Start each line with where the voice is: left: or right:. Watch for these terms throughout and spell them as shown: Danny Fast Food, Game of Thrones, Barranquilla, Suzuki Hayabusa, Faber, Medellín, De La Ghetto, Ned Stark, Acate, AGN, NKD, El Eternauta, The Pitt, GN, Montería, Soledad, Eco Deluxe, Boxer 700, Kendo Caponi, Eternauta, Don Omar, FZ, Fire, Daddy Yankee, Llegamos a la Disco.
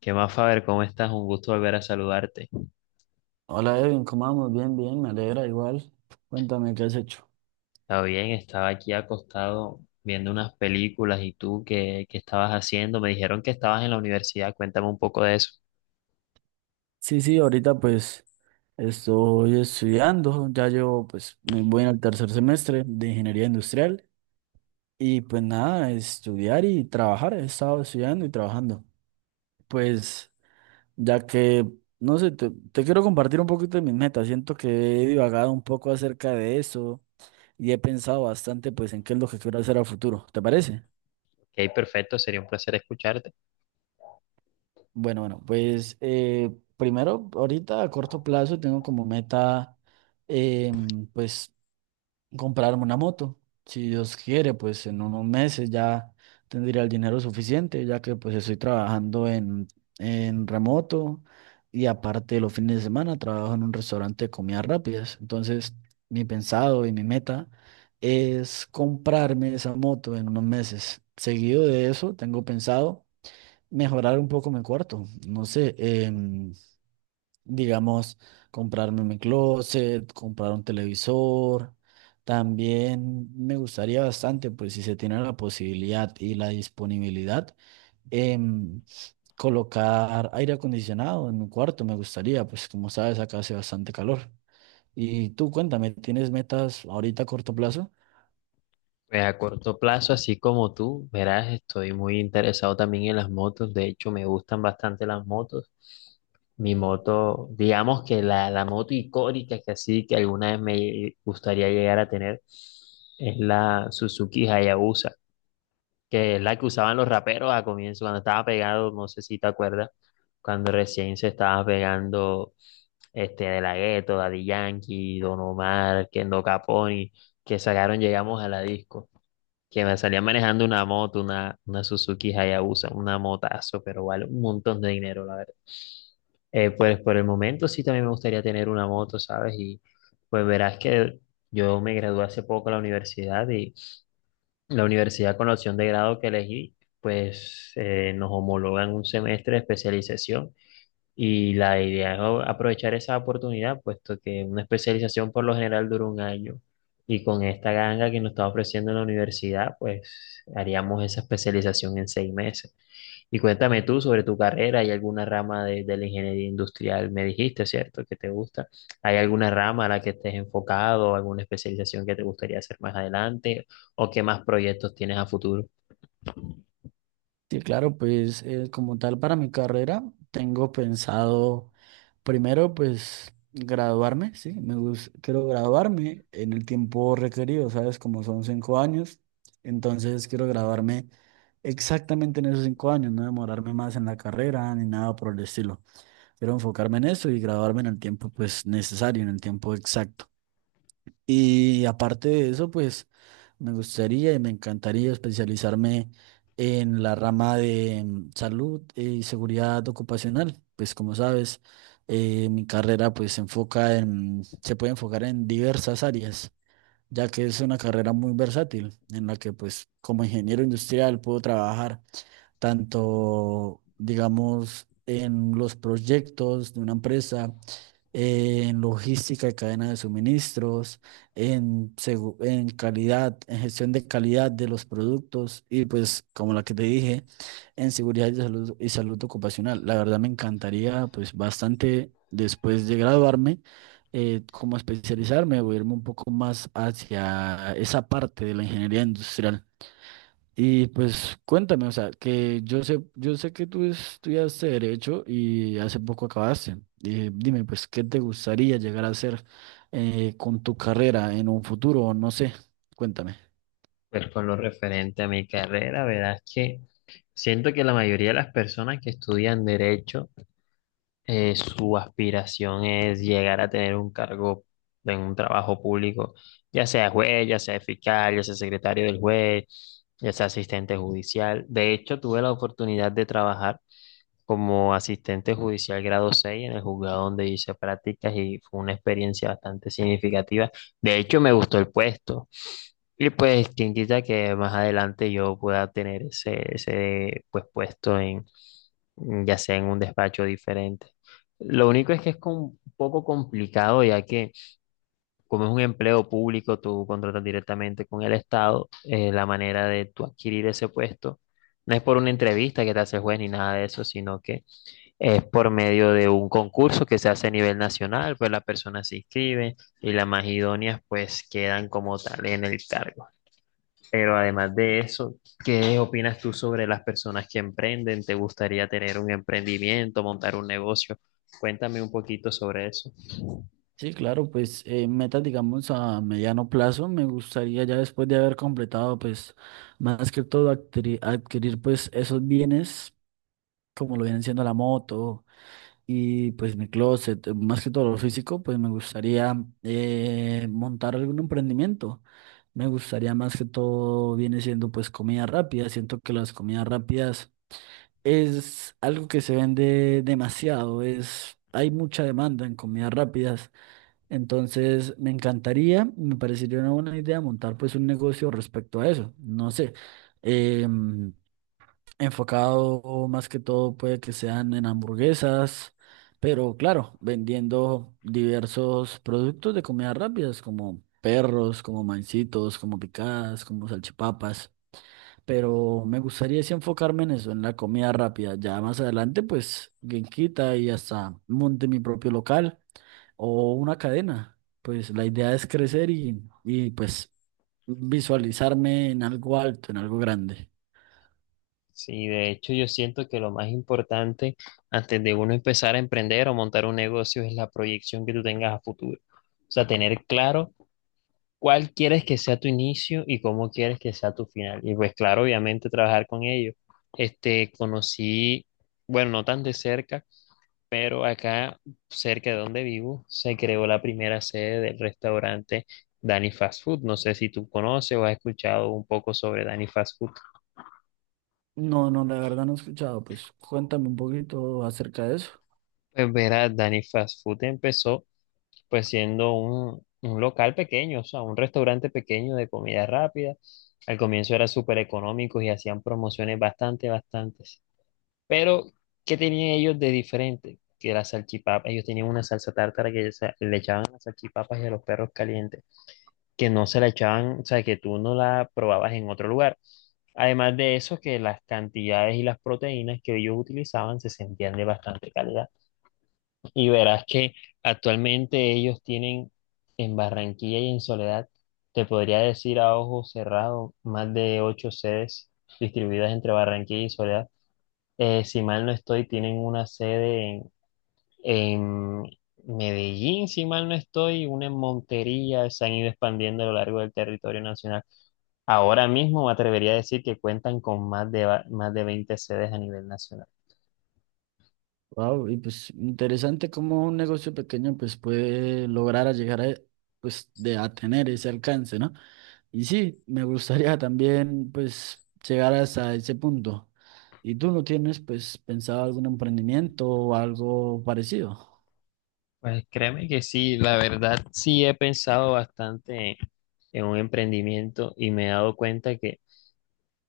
left: ¿Qué más, Faber? ¿Cómo estás? Un gusto volver a saludarte.
right: Hola Edwin, ¿cómo vamos? Bien, bien, me alegra igual. Cuéntame, ¿qué has hecho?
left: Está bien, estaba aquí acostado viendo unas películas y tú, ¿qué estabas haciendo? Me dijeron que estabas en la universidad, cuéntame un poco de eso.
right: Sí, sí, ahorita pues estoy estudiando, ya llevo pues me voy en el tercer semestre de ingeniería industrial y pues nada, estudiar y trabajar, he estado estudiando y trabajando. Pues ya que, no sé, te quiero compartir un poquito de mis metas, siento que he divagado un poco acerca de eso y he pensado bastante pues en qué es lo que quiero hacer a futuro, ¿te parece?
left: Ok, perfecto, sería un placer escucharte.
right: Bueno, bueno, pues primero, ahorita a corto plazo tengo como meta, pues, comprarme una moto. Si Dios quiere, pues en unos meses ya tendría el dinero suficiente, ya que pues estoy trabajando en remoto y aparte los fines de semana trabajo en un restaurante de comidas rápidas. Entonces, mi pensado y mi meta es comprarme esa moto en unos meses. Seguido de eso, tengo pensado mejorar un poco mi cuarto. No sé, em, digamos, comprarme mi closet, comprar un televisor. También me gustaría bastante, pues si se tiene la posibilidad y la disponibilidad, em, colocar aire acondicionado en mi cuarto. Me gustaría, pues como sabes, acá hace bastante calor. Y tú cuéntame, ¿tienes metas ahorita a corto plazo?
left: Pues a corto plazo, así como tú, verás, estoy muy interesado también en las motos, de hecho me gustan bastante las motos. Mi moto, digamos que la moto icónica que así que alguna vez me gustaría llegar a tener es la Suzuki Hayabusa, que es la que usaban los raperos a comienzo, cuando estaba pegado, no sé si te acuerdas, cuando recién se estaba pegando De La Ghetto, Daddy Yankee, Don Omar, Kendo Caponi, que sacaron Llegamos a la Disco, que me salían manejando una moto, una Suzuki Hayabusa, una motazo, pero vale un montón de dinero, la verdad. Pues por el momento sí también me gustaría tener una moto, ¿sabes? Y pues verás que yo me gradué hace poco de la universidad, y la universidad con la opción de grado que elegí, pues nos homologan un semestre de especialización. Y la idea es aprovechar esa oportunidad, puesto que una especialización por lo general dura un año. Y con esta ganga que nos está ofreciendo la universidad, pues haríamos esa especialización en 6 meses. Y cuéntame tú sobre tu carrera, ¿hay alguna rama de la ingeniería industrial? Me dijiste, ¿cierto?, que te gusta. ¿Hay alguna rama a la que estés enfocado, alguna especialización que te gustaría hacer más adelante? ¿O qué más proyectos tienes a futuro?
right: Sí, claro, pues como tal para mi carrera, tengo pensado primero, pues graduarme, sí, me gusta, quiero graduarme en el tiempo requerido, ¿sabes? Como son 5 años, entonces quiero graduarme exactamente en esos 5 años, no demorarme más en la carrera ni nada por el estilo. Quiero enfocarme en eso y graduarme en el tiempo, pues necesario, en el tiempo exacto. Y aparte de eso, pues me gustaría y me encantaría especializarme en la rama de salud y seguridad ocupacional. Pues como sabes, mi carrera pues se enfoca en, se puede enfocar en diversas áreas, ya que es una carrera muy versátil en la que pues como ingeniero industrial puedo trabajar tanto, digamos, en los proyectos de una empresa, en logística y cadena de suministros, en calidad, en gestión de calidad de los productos y pues, como la que te dije, en seguridad y salud ocupacional. La verdad me encantaría pues bastante después de graduarme. Como especializarme o irme un poco más hacia esa parte de la ingeniería industrial. Y pues cuéntame, o sea, que yo sé que tú estudiaste derecho y hace poco acabaste. Dime, pues, ¿qué te gustaría llegar a hacer con tu carrera en un futuro? No sé, cuéntame.
left: Pues con lo referente a mi carrera, verás que siento que la mayoría de las personas que estudian derecho, su aspiración es llegar a tener un cargo en un trabajo público, ya sea juez, ya sea fiscal, ya sea secretario del juez, ya sea asistente judicial. De hecho, tuve la oportunidad de trabajar como asistente judicial grado 6 en el juzgado donde hice prácticas y fue una experiencia bastante significativa. De hecho, me gustó el puesto. Y pues, quien quita que más adelante yo pueda tener ese, ese puesto en, ya sea en un despacho diferente. Lo único es que es un poco complicado, ya que como es un empleo público, tú contratas directamente con el Estado. La manera de tú adquirir ese puesto no es por una entrevista que te hace el juez ni nada de eso, sino que es por medio de un concurso que se hace a nivel nacional: pues las personas se inscriben y las más idóneas pues quedan como tal en el cargo. Pero además de eso, ¿qué opinas tú sobre las personas que emprenden? ¿Te gustaría tener un emprendimiento, montar un negocio? Cuéntame un poquito sobre eso.
right: Sí, claro, pues metas, digamos, a mediano plazo, me gustaría ya después de haber completado, pues, más que todo adquirir pues esos bienes, como lo vienen siendo la moto. Y pues mi closet, más que todo lo físico, pues me gustaría montar algún emprendimiento. Me gustaría, más que todo viene siendo pues comida rápida. Siento que las comidas rápidas es algo que se vende demasiado. Es, hay mucha demanda en comidas rápidas. Entonces me encantaría, me parecería una buena idea montar pues un negocio respecto a eso. No sé. em, Enfocado más que todo puede que sean en hamburguesas, pero claro, vendiendo diversos productos de comidas rápidas como perros, como mancitos, como picadas, como salchipapas. Pero me gustaría sí enfocarme en eso, en la comida rápida. Ya más adelante, pues, quien quita y hasta monte mi propio local o una cadena. Pues la idea es crecer y pues visualizarme en algo alto, en algo grande.
left: Sí, de hecho yo siento que lo más importante antes de uno empezar a emprender o montar un negocio es la proyección que tú tengas a futuro. O sea, tener claro cuál quieres que sea tu inicio y cómo quieres que sea tu final. Y pues claro, obviamente trabajar con ellos. Este, conocí, bueno, no tan de cerca, pero acá, cerca de donde vivo, se creó la primera sede del restaurante Danny Fast Food. No sé si tú conoces o has escuchado un poco sobre Danny Fast Food.
right: No, no, la verdad no he escuchado. Pues cuéntame un poquito acerca de eso.
left: Pues verás, Danny Fast Food empezó pues siendo un local pequeño, o sea, un restaurante pequeño de comida rápida. Al comienzo era súper económico y hacían promociones bastante, bastantes. Pero, ¿qué tenían ellos de diferente? Que la salchipapa, ellos tenían una salsa tártara que le echaban a las salchipapas y a los perros calientes, que no se la echaban, o sea, que tú no la probabas en otro lugar. Además de eso, que las cantidades y las proteínas que ellos utilizaban se sentían de bastante calidad. Y verás que actualmente ellos tienen en Barranquilla y en Soledad, te podría decir a ojo cerrado, más de ocho sedes distribuidas entre Barranquilla y Soledad. Si mal no estoy, tienen una sede en Medellín; si mal no estoy, una en Montería. Se han ido expandiendo a lo largo del territorio nacional. Ahora mismo me atrevería a decir que cuentan con más de, más de 20 sedes a nivel nacional.
right: Wow, y pues interesante cómo un negocio pequeño pues puede lograr a llegar a, pues de a tener ese alcance, ¿no? Y sí, me gustaría también pues llegar hasta ese punto. ¿Y tú no tienes pues pensado algún emprendimiento o algo parecido?
left: Pues créeme que sí, la verdad sí he pensado bastante en un emprendimiento, y me he dado cuenta que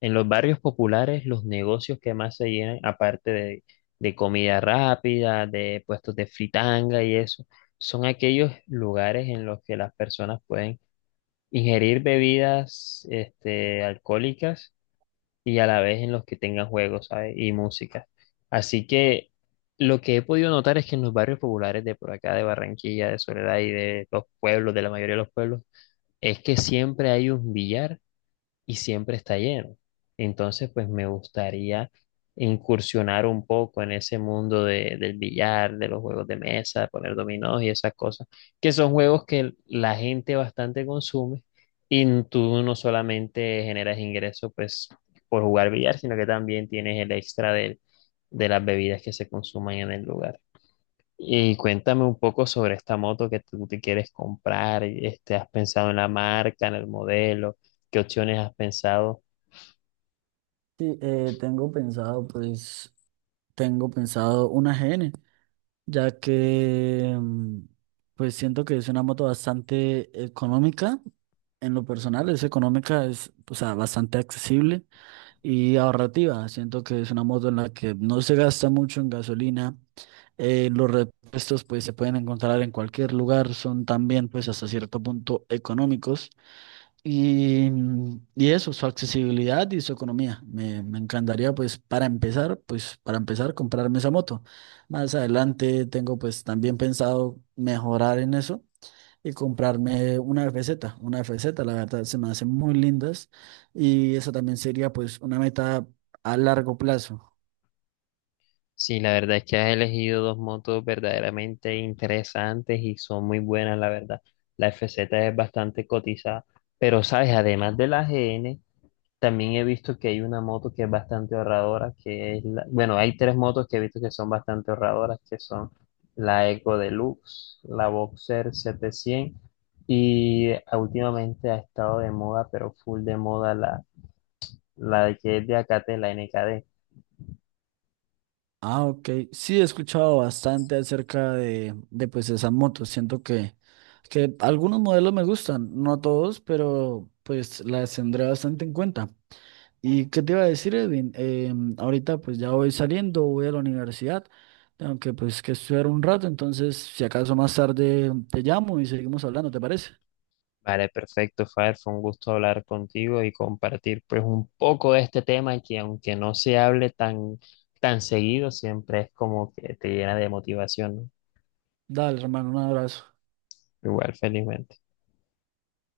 left: en los barrios populares los negocios que más se llenan, aparte de comida rápida, de puestos de fritanga y eso, son aquellos lugares en los que las personas pueden ingerir bebidas alcohólicas y a la vez en los que tengan juegos, ¿sabes? Y música. Así que lo que he podido notar es que en los barrios populares de por acá, de Barranquilla, de Soledad y de los pueblos, de la mayoría de los pueblos, es que siempre hay un billar y siempre está lleno. Entonces, pues me gustaría incursionar un poco en ese mundo del billar, de los juegos de mesa, poner dominós y esas cosas, que son juegos que la gente bastante consume, y tú no solamente generas ingresos pues por jugar billar, sino que también tienes el extra de las bebidas que se consuman en el lugar. Y cuéntame un poco sobre esta moto que tú te quieres comprar. Este, ¿has pensado en la marca, en el modelo? ¿Qué opciones has pensado?
right: Sí, tengo pensado una AGN. Ya que pues siento que es una moto bastante económica. En lo personal es económica, es, o sea, bastante accesible y ahorrativa. Siento que es una moto en la que no se gasta mucho en gasolina. Los repuestos pues se pueden encontrar en cualquier lugar, son también pues hasta cierto punto económicos. Y eso, su accesibilidad y su economía. Me encantaría, pues, para empezar, comprarme esa moto. Más adelante tengo, pues, también pensado mejorar en eso y comprarme una FZ. Una FZ, la verdad, se me hacen muy lindas y esa también sería, pues, una meta a largo plazo.
left: Sí, la verdad es que has elegido dos motos verdaderamente interesantes y son muy buenas, la verdad. La FZ es bastante cotizada, pero sabes, además de la GN, también he visto que hay una moto que es bastante ahorradora, que es la, bueno, hay tres motos que he visto que son bastante ahorradoras, que son la Eco Deluxe, la Boxer 700 y ah, últimamente ha estado de moda, pero full de moda, la de que es de Acate, la NKD.
right: Ah, ok. Sí, he escuchado bastante acerca de pues esas motos. Siento que algunos modelos me gustan, no todos, pero pues las tendré bastante en cuenta. ¿Y qué te iba a decir, Edwin? Ahorita pues ya voy saliendo, voy a la universidad, tengo que estudiar un rato, entonces si acaso más tarde te llamo y seguimos hablando, ¿te parece?
left: Vale, perfecto, Fire, fue un gusto hablar contigo y compartir pues un poco de este tema que, aunque no se hable tan, tan seguido, siempre es como que te llena de motivación, ¿no?
right: Dale, hermano, un abrazo.
left: Igual, felizmente.